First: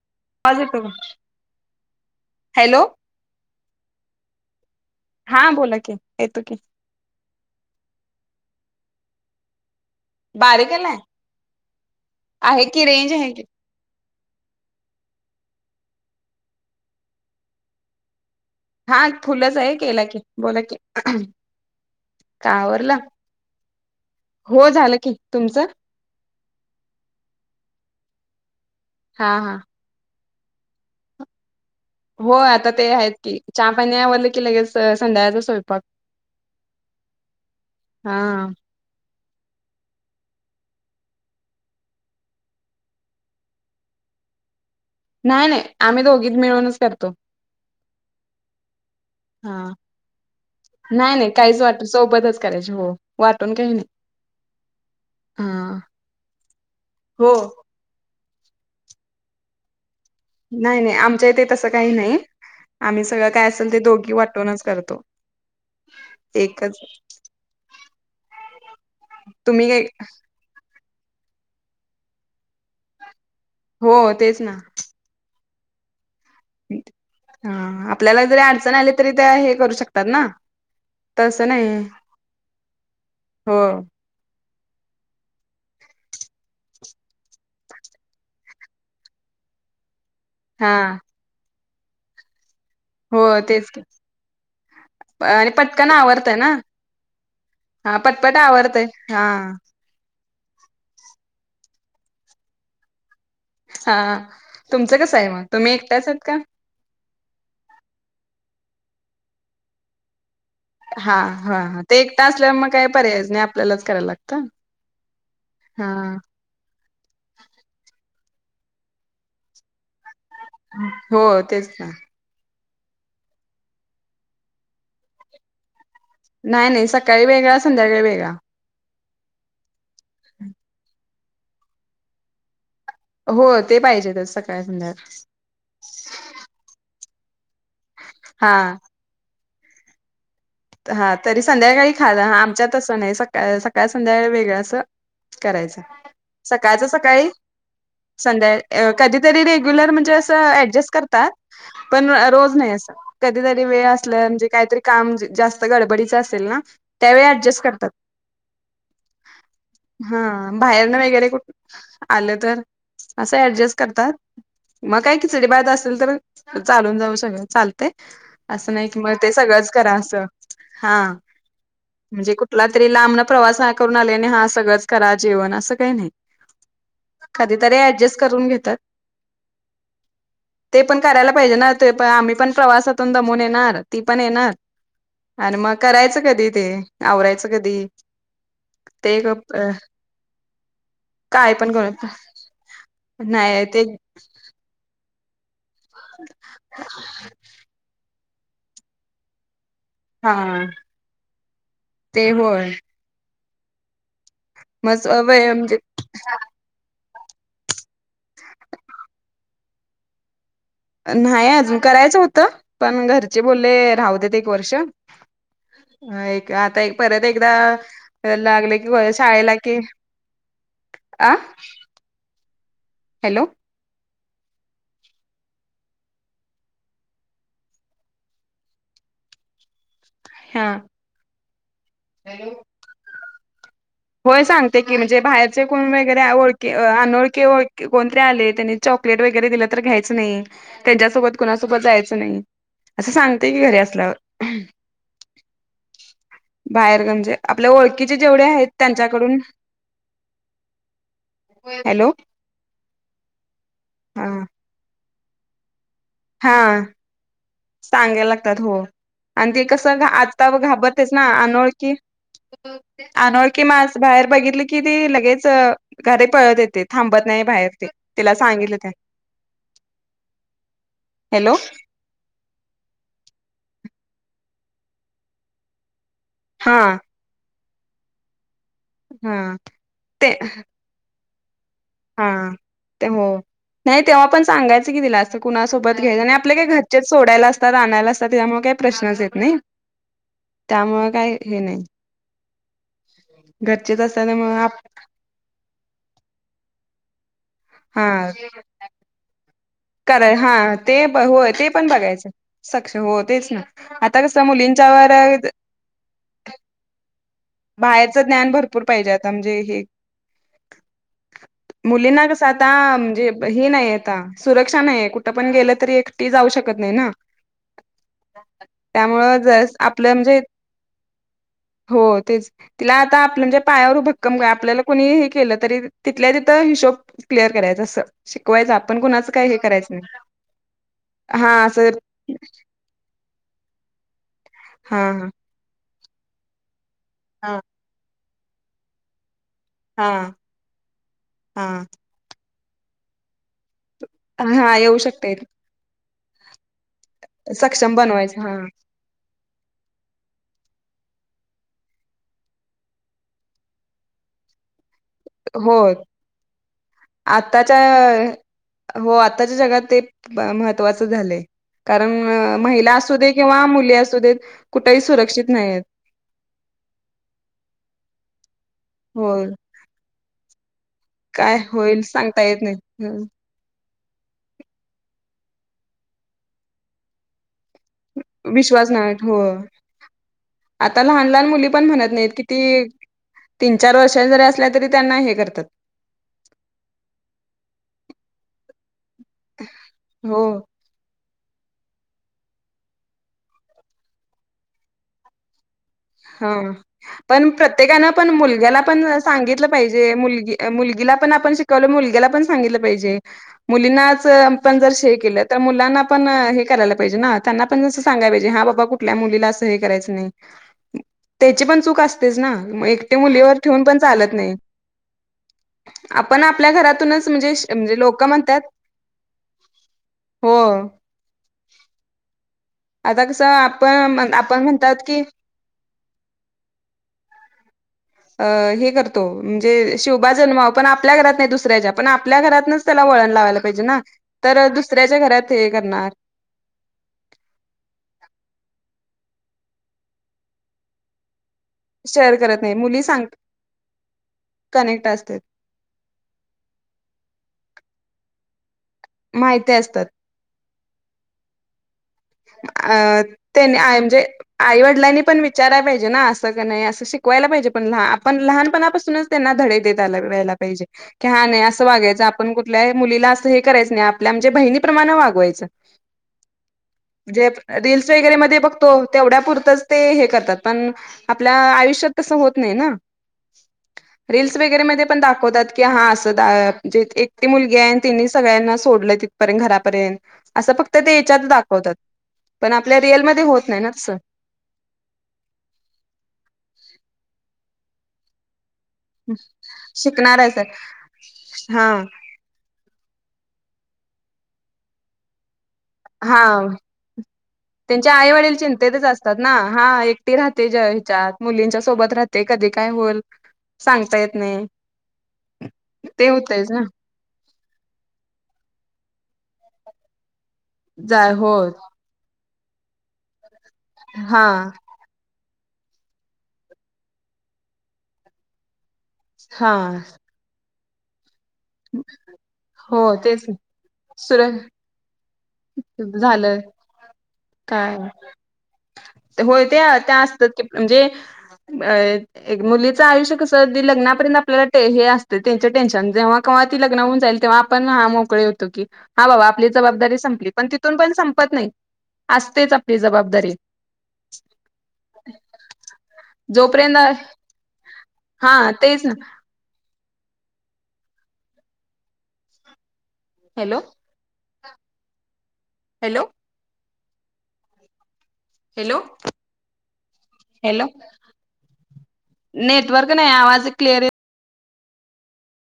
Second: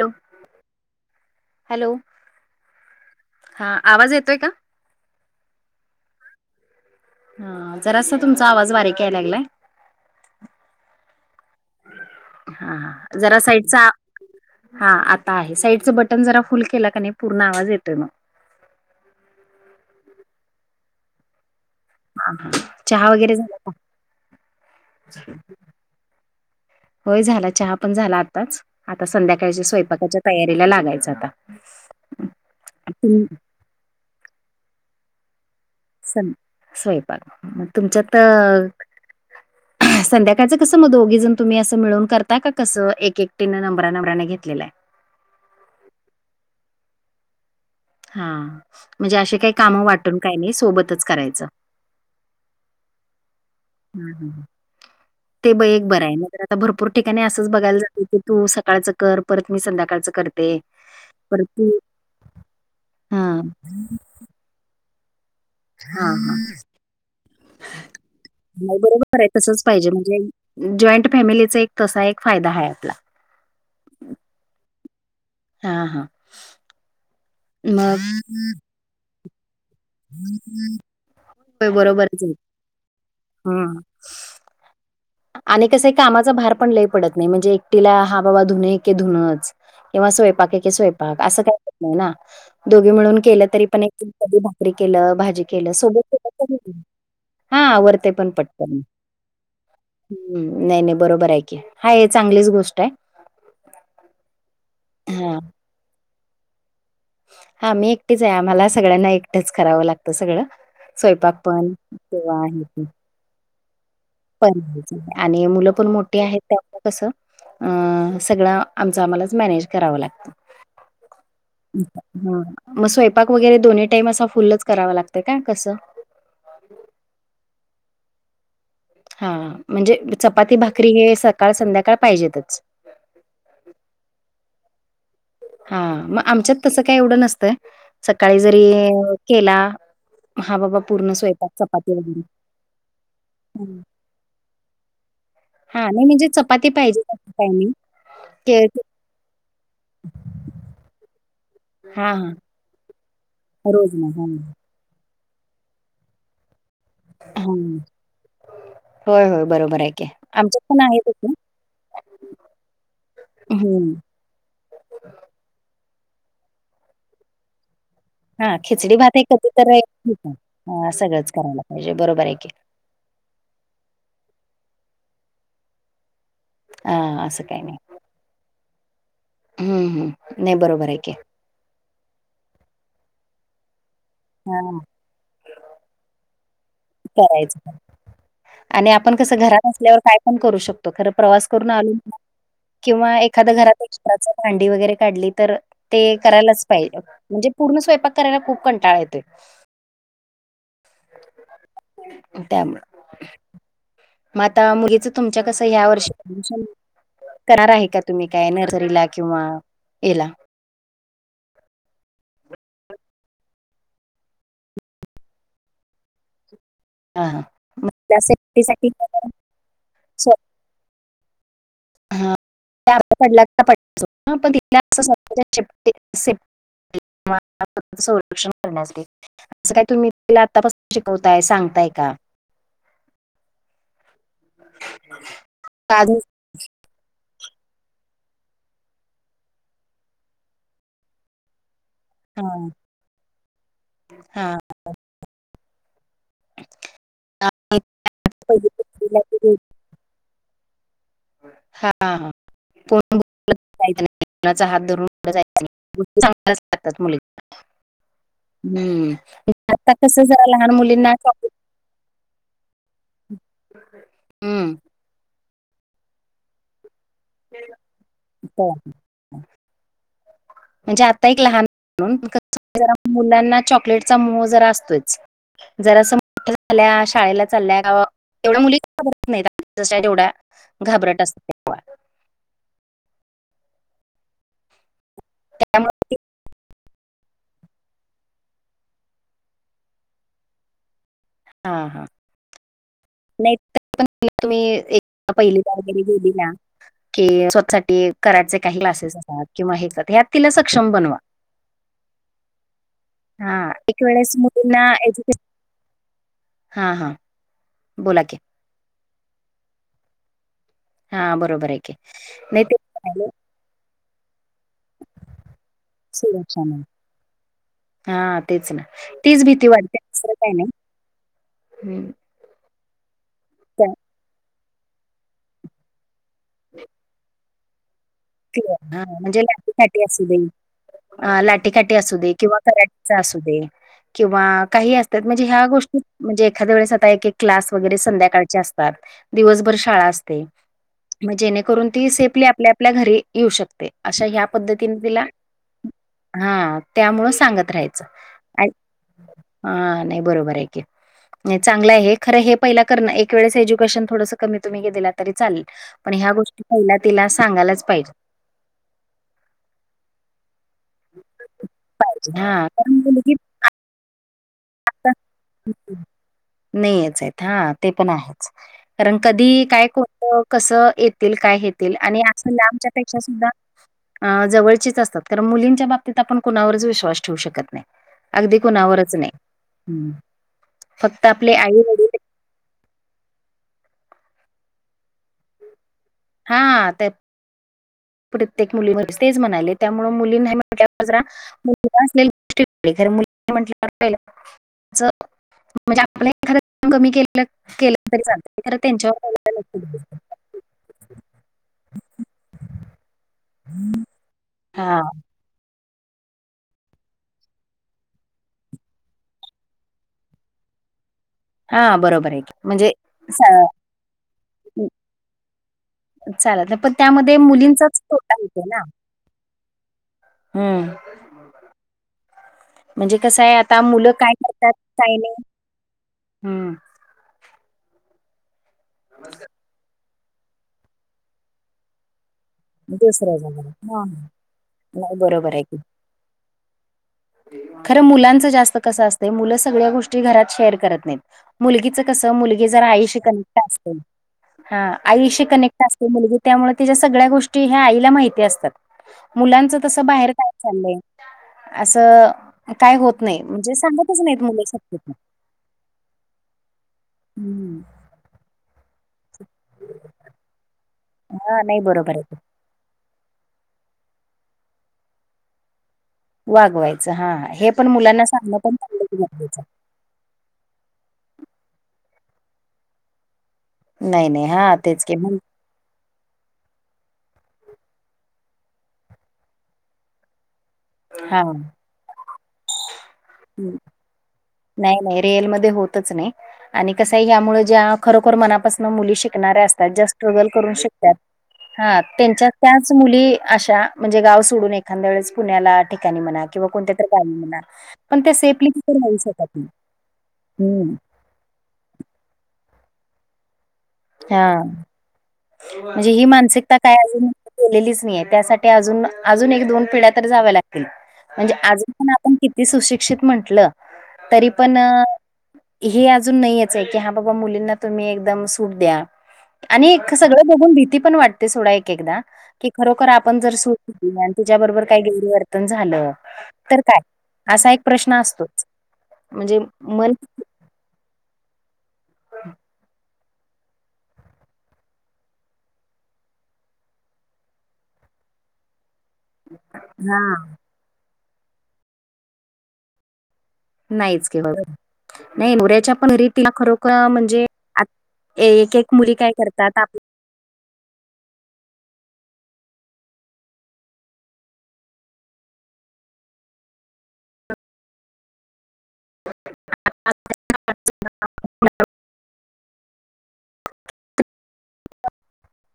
Hello आवाज येतोय का? हॅलो हां आवाज येतोय का? हां बोला की येतो की. हां जरासा तुमचा आवाज बारीक यायला लागलाय. बारीक आलाय आहे की रेंज आहे जरा की साईडचा. हां आता आहे साईडच बटन जरा फुल केला की नाही पूर्ण आवाज येतोय मग. हां फुलचय केला की बोला की. हा हा. का आवरल चहा वगैरे झाला का? हो झाल की तुमच? होय झाला चहा पण झाला आताच आता हा हा संध्याकाळच्या स्वयं स्वयंपाकाच्या तयारीला लागायच आता. हो आता ते आहेत की चहा पाणी आवरल की लगेच संध्याकाळचा स्वयंपाक. स स्वयंपाक मग तुमचात. हा संध्याकाळच कस मग दोघी जण तुम्ही अस मिळून करता का कस एक एकटीने नंबरा नंबरा न घेतलेल आहे. नाही नाही आम्ही दोघीत मिळूनच करतो. हां म्हणजे असे काही हा काम वाटून काय नाही सोबतच नाही नाही करायच. काहीच वाट सोबतच करायच हो वाटून काही नाही.. ते ब हा एक बर आहे नाही तर भरपूर ठिकाणी हो असच बघायला जात. तू सकाळच कर परत मी संध्याकाळच करते. नाही नाही आमच्या इथे परत तस तू काही नाही आम्ही सगळ हां, काय असेल ते दोघी वाटूनच करतो. हां हां एकच नाही बरोबर आहे तसच तुम्ही काय पाहिजे म्हणजे जॉईंट फॅमिलीचा एक तसा एक फायदा आहे आपला. हो तेच ना.. हा हा.. हा आपल्याला जरी अडचण आली तरी त्या हे करू शकतात. ना तसं नाही बरोबरच ये हो हम. आणि कस कामाचा भार पण लई पडत नाही म्हणजे एकटीला हा बाबा धुने ऐके धुनच तेव्हा स्वयंपाक ऐके हा स्वयंपाक असं काहीच होत नाही ना दोघी मिळून हो केलं तरी तेच की. पण एक कधी- भाकरी केल, भाजी आणि केल पटकन सगळं केलं आवरतय ना तरी. हा आवरते पण पटपट पटकण. आवरतय हा ह् नाही नाही बरोबर आहे की हा हे चांगलीच गोष्ट आहे. हा तुमचं कसं आहे हा मग? तुम्ही एकट्याच आहेत का? हा मी एकटेच आहे आम्हाला सगळ्यांना एकटेच करावं लागतं सगळं. हा स्वयंपाक हा पण हा ते एकटा किंवा असल्यावर मग काही पर्यायच नाही आपल्यालाच करायला लागतं पण आणि मुलं पण हा मोठी आहेत. त्यामुळं कसं सगळं आमचं आम्हालाच मॅनेज करावं लागतं. हो तेच ना हा मग स्वयंपाक वगैरे दोन्ही टाईम असा फुलच करावा लागतय काय कसं? नाही नाही सकाळी वेगळा संध्याकाळी वेगळा. हा म्हणजे चपाती भाकरी हे सकाळ संध्याकाळ पाहिजेतच. हो ते पाहिजेत सकाळी संध्याकाळ. हा मग आमच्यात तसं काय एवढं नसतं सकाळी हा जरी केला हा बाबा पूर्ण हा तरी स्वयंपाक संध्याकाळी चपाती वगैरे. खायला आमच्यात तसं नाही सकाळ संध्याकाळी वेगळं असं. हा करायचं. नाही म्हणजे चपाती सकाळच पाहिजे सकाळी टायमिंग के संध्या कधीतरी रेग्युलर म्हणजे असं ऍडजस्ट करतात पण हा हा रोज नाही असं. कधीतरी वेळ रोज आसाल नाही म्हणजे काहीतरी काम जास्त गडबडीच असेल ना त्यावेळी हा ऍडजस्ट करतात. होय होय बरोबर आहे की हा आमच्यात पण बाहेर आहे न वगैरे तसं. कुठ आलं तर असं ऍडजस्ट हम्म करतात मग काय किचडी भात असेल तर चालून जाऊ सगळं चालत. ते असं नाही खिचडी कि मग भात हे ते कधी सगळंच तर करा. ठीक हा सगळंच करायला पाहिजे बरोबर म्हणजे आहे की. कुठला तरी लांबन प्रवास करून आलेने हा सगळंच करा जेवण असं काही नाही. हा असं कधीतरी ऍडजस्ट करून घेतात. हम हम नाही ते बरोबर आहे पण की.? करायला पाहिजे ना ते पण आम्ही पण प्रवासातून दमून येणार ती पण येणार हा आणि मग करायचं कधी ते? आवरायचं करायचं. पण. कधी? आणि आपण ते ग कसं घरात असल्यावर काय पण करू शकतो खरं प्रवास काय करून पण कर आलो किंवा एखाद्या नाही ते घरात एक्स्ट्रा च भांडी वगैरे काढली तर ते करायलाच पाहिजे म्हणजे पूर्ण स्वयपाक करायला खूप कंटाळा येतोय. हां.... त्यामूळ. म ग आता मुली मग च वे तुमच्या कसं म्हणजे ह्या वर्षी करणार आहे का तुम्ही काय नर्सरीला किंवा याला? नाही अजून करायचं होतं पण घरचे बोलले राहू देत एक वर्ष. ह एक आता एक हा परत हा एकदा मग तिला सेफ्टी लागले साठी की शाळेला कि स्वतः आ? हॅलो [unintelligible] हं माणसांचं सोल्युशन करण्यांसाठी. तसं कायं तुंम्ही तिलां आंतापसून शिकवतांय सांगतांय आहे कां? नांई होयं सांगते की म्हणजे बाहेरचे कोणं का अजून वगैरें ओळख अनोळ किं कोणंतरी आले त्यांनी चॉकलेट वगैरें दिलं तरं घ्यायचं नाहीं त्यांच्यासोबत कुणांसोबत जायचं नाहीं हा असं सांगते की घरी हा असल्यांवर बाहेर म्हणजे आज आपल्यां ओळखीचे जेवढे पहिली आहेतं दुसरीला त्यांच्याकडूंन हॅलो हां कोणं बरं हा नाहीं हात धरूंन कुठे जांयचं हा नाहीं मुलीनी सांगायला लागतांत हो आणि ते आता कसं आंत्ता जरा लहान घाबरतं मुलींना चं नां अनोळ की अनोळखी माणसं बाहेर बघितली कि हम्म ती लगेच घरी पळतं येते थांबत नाहीं बाहेर तिलां हो, सांगितलं त्यां म्हणजे आंत्ता एक लहांन दोन विकतंच्या म्हटलं तरं मुलांना चॉकलेट चां मोह जरां जास्तंचं असतो जरां हा झाल्यां शाळेलां चाल्यां एवढ्यां मुलीतं हा नाहीं तेवढ्यां घांबरट असते हां ते हो नाहीं तेव्हां पणं सांगायचं की तिलां कि कुणांसोबत त्यामुळे घ्यां आणि आपल्यां कांहीं घरंचेचं सोडांयला असतांत आणांयला असतांत त्यांच्यामुळे कांहीं प्रश्नचं येतं नाहीं त्यांमुळे कांहीं हे नाहीं नाहीं पणं असल्यामुळे तुम्हीं एक पहिली वगैरी गेली नां कि स्वंतःसाठी कराचे कांहीं क्लासेस असतांत किंवा हे करतात ह्यात करायचं तिला हां सक्षम ते बनवा होयं ते पणं बघायचं सक्षंम होतेचं हा नां एक आंता वेळेस कसं मुलींना मुलींच्या वरं हां हां बाहेरचं ज्ञांन भरंपूर पाहिजे आंता म्हणजे हे हा बरोबर आहे की मुलींना कसं नाही आंता ते म्हणजे हं नाहीं आंता सुरक्षां नाहींय कुठं पणं गेलं तरी एकटी जाऊं शकतं नाहीं नां हां तेचं नां तीचं भीती वाटते असं आपलं दुसरं म्हणजे कायं नाहीं हं तिलां आंता आपल्यांच्या त्या पायांवर भक्कंम कायं कोणी हे केलं तरी तिथल्यां तिथं हिशोब क्लिअर करायचं असं शिकवायचं आपण कुणाचं म्हणजे काय हे लाठी करायचं काठी नाही अंसू दे हा लाटी असं काठी अंसू दे किंवा कराटे अंसू दे किंवा कांहीं हा असतांत म्हणजे ह्यां कांहीं गोष्टी म्हणजे एखांद्या वेळेसं एकेक हा क्लास वगैरें संध्याकांळचे असतांत दिवसंभरं शाळां हा असते मगं जेणेकरूंन हा ती सेफली आपल्यां आपल्यां घरी येऊं शकते अशा ह्यां हा हा पद्धतीने येऊ तिलां शकते हां त्यांमुळ सांगत सक्षम राहायचं बनवायचं हा हां नाहीं बरोबर आहे की चांगलं आहे खरं हे पहिले करणं एक वेळेस एज्युकेशन थोडंस कमी तुम्हीं गेलांत तरी चालेल हो पणं ह्यां गोष्टी पहिला तिलां सांगायला आताच्या चं पाहिजे हो आंताच्या जगांत ते महत्वाचं झालंय पाहिजे. कारणं हां, महिला कारण असूं दे मुलगी किंवा मुली अंसू दे कुठेही सुरक्षित नाहीं आहेंतं नाहींचं आहेतं हां ते पणं आहेचं कारणं हो कधीं कायं को कसं येतील काय कायं येतील होईल आणि सांगता असं येत नाही लांबच्यांपेक्षा सुद्धां अं जवळंचीचं असतांत कारणं मुलींच्यां बाबतीत आपणं कोणांवरचं विश्वास ठेवूं शकतं नाहीं अगदीं विश्वास नाही कुणांवरचं हो नाहीं आता लहान फक्तं लहान आपले मुली आई पण म्हणत वडील किती तीन चार वर्षान जरी असल्या तरी त्यांना हे करतात. हा प्रत्येक मुली तेच म्हणाले त्यामुळे मुली हो नाही ज मु असले गोष्टर मुली म्हटहि च [unintelligible] हा पण प्रत्येकानं केलं तरी पण चालत खरं मुलग्याला पण त्यांच्यावर पहिला सांगितलं लक्ष द्यायचं पाहिजे मुलगी मुलगीला पण आपण शिकवलं मुलग्याला पण सांगितलं पाहिजे मुलींनाच आपण जर हा शे के तर मुलांना पण हे करायला पाहिजे, ना त्यांना पण जसं सांगायला पाहिजे, हा बाबा कुठल्या मुलीला असं हे करायचं नाही. त्याची पण हा चूक बरोबर असतेच आहे की ना, म्हणजे एकटे मुलीवर स ठेवून पण चालत नाही. आपण चालत आपल्या नाही पण घरातूनच त्यामध्ये म्हणजे म्हणजे मुलींचाच लोक तोटा म्हणतात होतो ना. हो हम्म. म्हणजे आता कसं आहे आता मुलं काय आपण आपण करतात म्हणतात काय की नाही. अ हे करतो म्हणजे शिवबा जन्मावा पण आपल्या घरात नाही दुसऱ्याच्या, पण आपल्या घरात त्याला वळण दुसऱ्या लावायला जगाला पाहिजे हां, ना हां. तर नाही दुसऱ्याच्या घरात बरोबर हे करणार. खर मुलांच जास्त कस असतं, मुलं सगळ्या गोष्टी घरात शेअर करत नाही. मुलगीच कस शेअर करत मुलगी नाही जर मुली आईशी सांग कनेक्ट असते. हा कनेक्ट असतात आईशी कनेक्ट असते. मुलगी त्यामुळे त्या सगळ्या गोष्टी या आईला माहिती असतात. माहिती मुलांच तसं असतात बाहेर ड [unintelligible] अ त्यांनी सांगतच म्हणजे नाहीत मुलं शक्यतो. आईवडिलांनी पण विचाराला पाहिजे ना अस. नाही अस शिकवायला पाहिजे, पण आपण लहानपणापासूनच त्यांना धडे देत आल पाहिजे. की हा नाही असं वागायचं आपण कुठल्याही मुलीला असं हे करायचं नाही, आपल्या म्हणजे बहिणीप्रमाणे वागवायचं. वागवायचं हा म्हणजे हे पण रील्स मुलांना वगैरे सांगणं मध्ये पण बघतो तेवढंच तेवढ्या गरजेच आहे. पुुरतच ते हे करतात, पण आपल्या आयुष्यात तसं होत नाही ना. आहे. नाही नाही रिलस हा वगैरे तेच मध्ये की पण म्हण दाखवतात. हा असं द जे एकटी मुलगी आहे तिने सगळ्यांना सोडलं तिथपर्यंत घरापर्यंत. असं फक्त ते हा याच्यात दाखवतात, पण आपल्या रिअलमध्ये होत नाही ना तसं. नाही नाही रिअलमध्ये होतच नाही. आणि कसं आहे यामुळे ज्या खरोखर मनापास मुली शिकणाऱ्या असतात, ज्या स्टगल शिकणारच आहे करून शिकतात सर हा ह त्यांच्या त्याच मुली अशा म्हणजे गाव सोडून एक एखाद्या वेळेस पुण्याला ठिकाणी हा म्हणा किंवा कोणत्यातरी गावी म्हणा त्यांच्या पण आई त्या वडील शेपली चिंतेतच असतात ना हा एकटी राहते, ज ह्याच्यात मुलींच्या सोबत राहते. कधी काय होईल. सांगता येत हा नाही. म्हणजे ही ते होतयच मानसिकता ना काय अजून केलेलीच नाहीे त्यासाठी अजून अजून एक दोन पिढ्या तर जाव्या लागतील जाय म्हणजे हो अज पण आपण किती सुशिक्षित म्हंटलं हा तरी पण. हे अजून नाहीच आहे की हा बाबा मुलींना तुम्ही एकदम सूट द्या. हा. सगळ बघून भीती पण वाटते सोडा एक एकदा खरोखर हो आपण तेच सूट दिली आणि सुर तिच्याबरोबर काय गैरवर्तन झालं झालं तर काय असा एक काय प्रश्न असतोच. म्हणजे होय त्या मन असतात म्हणजे मुलीचं आयुष्य लग्नापर्यंत आपल्याला हे असते त्यांचे टेन्शन जेव्हा ती लग्न होऊन जाईल तेव्हा आपण हा मोकळे. [unintelligible] हा बाबा आपली जबाबदारी हा संपली, पण तिथून पण संपत नाही असतेच आपली जबाबदारी. नाहीच की होय. नाही मोऱ्याच्या पण रीतीला जोपर्यंत खरोखर म्हणजे हा एक एक तेच ना मुली काय करतात आप hello. Hello. Hello, hello network नाही आवाज क्लिअर येत ''--''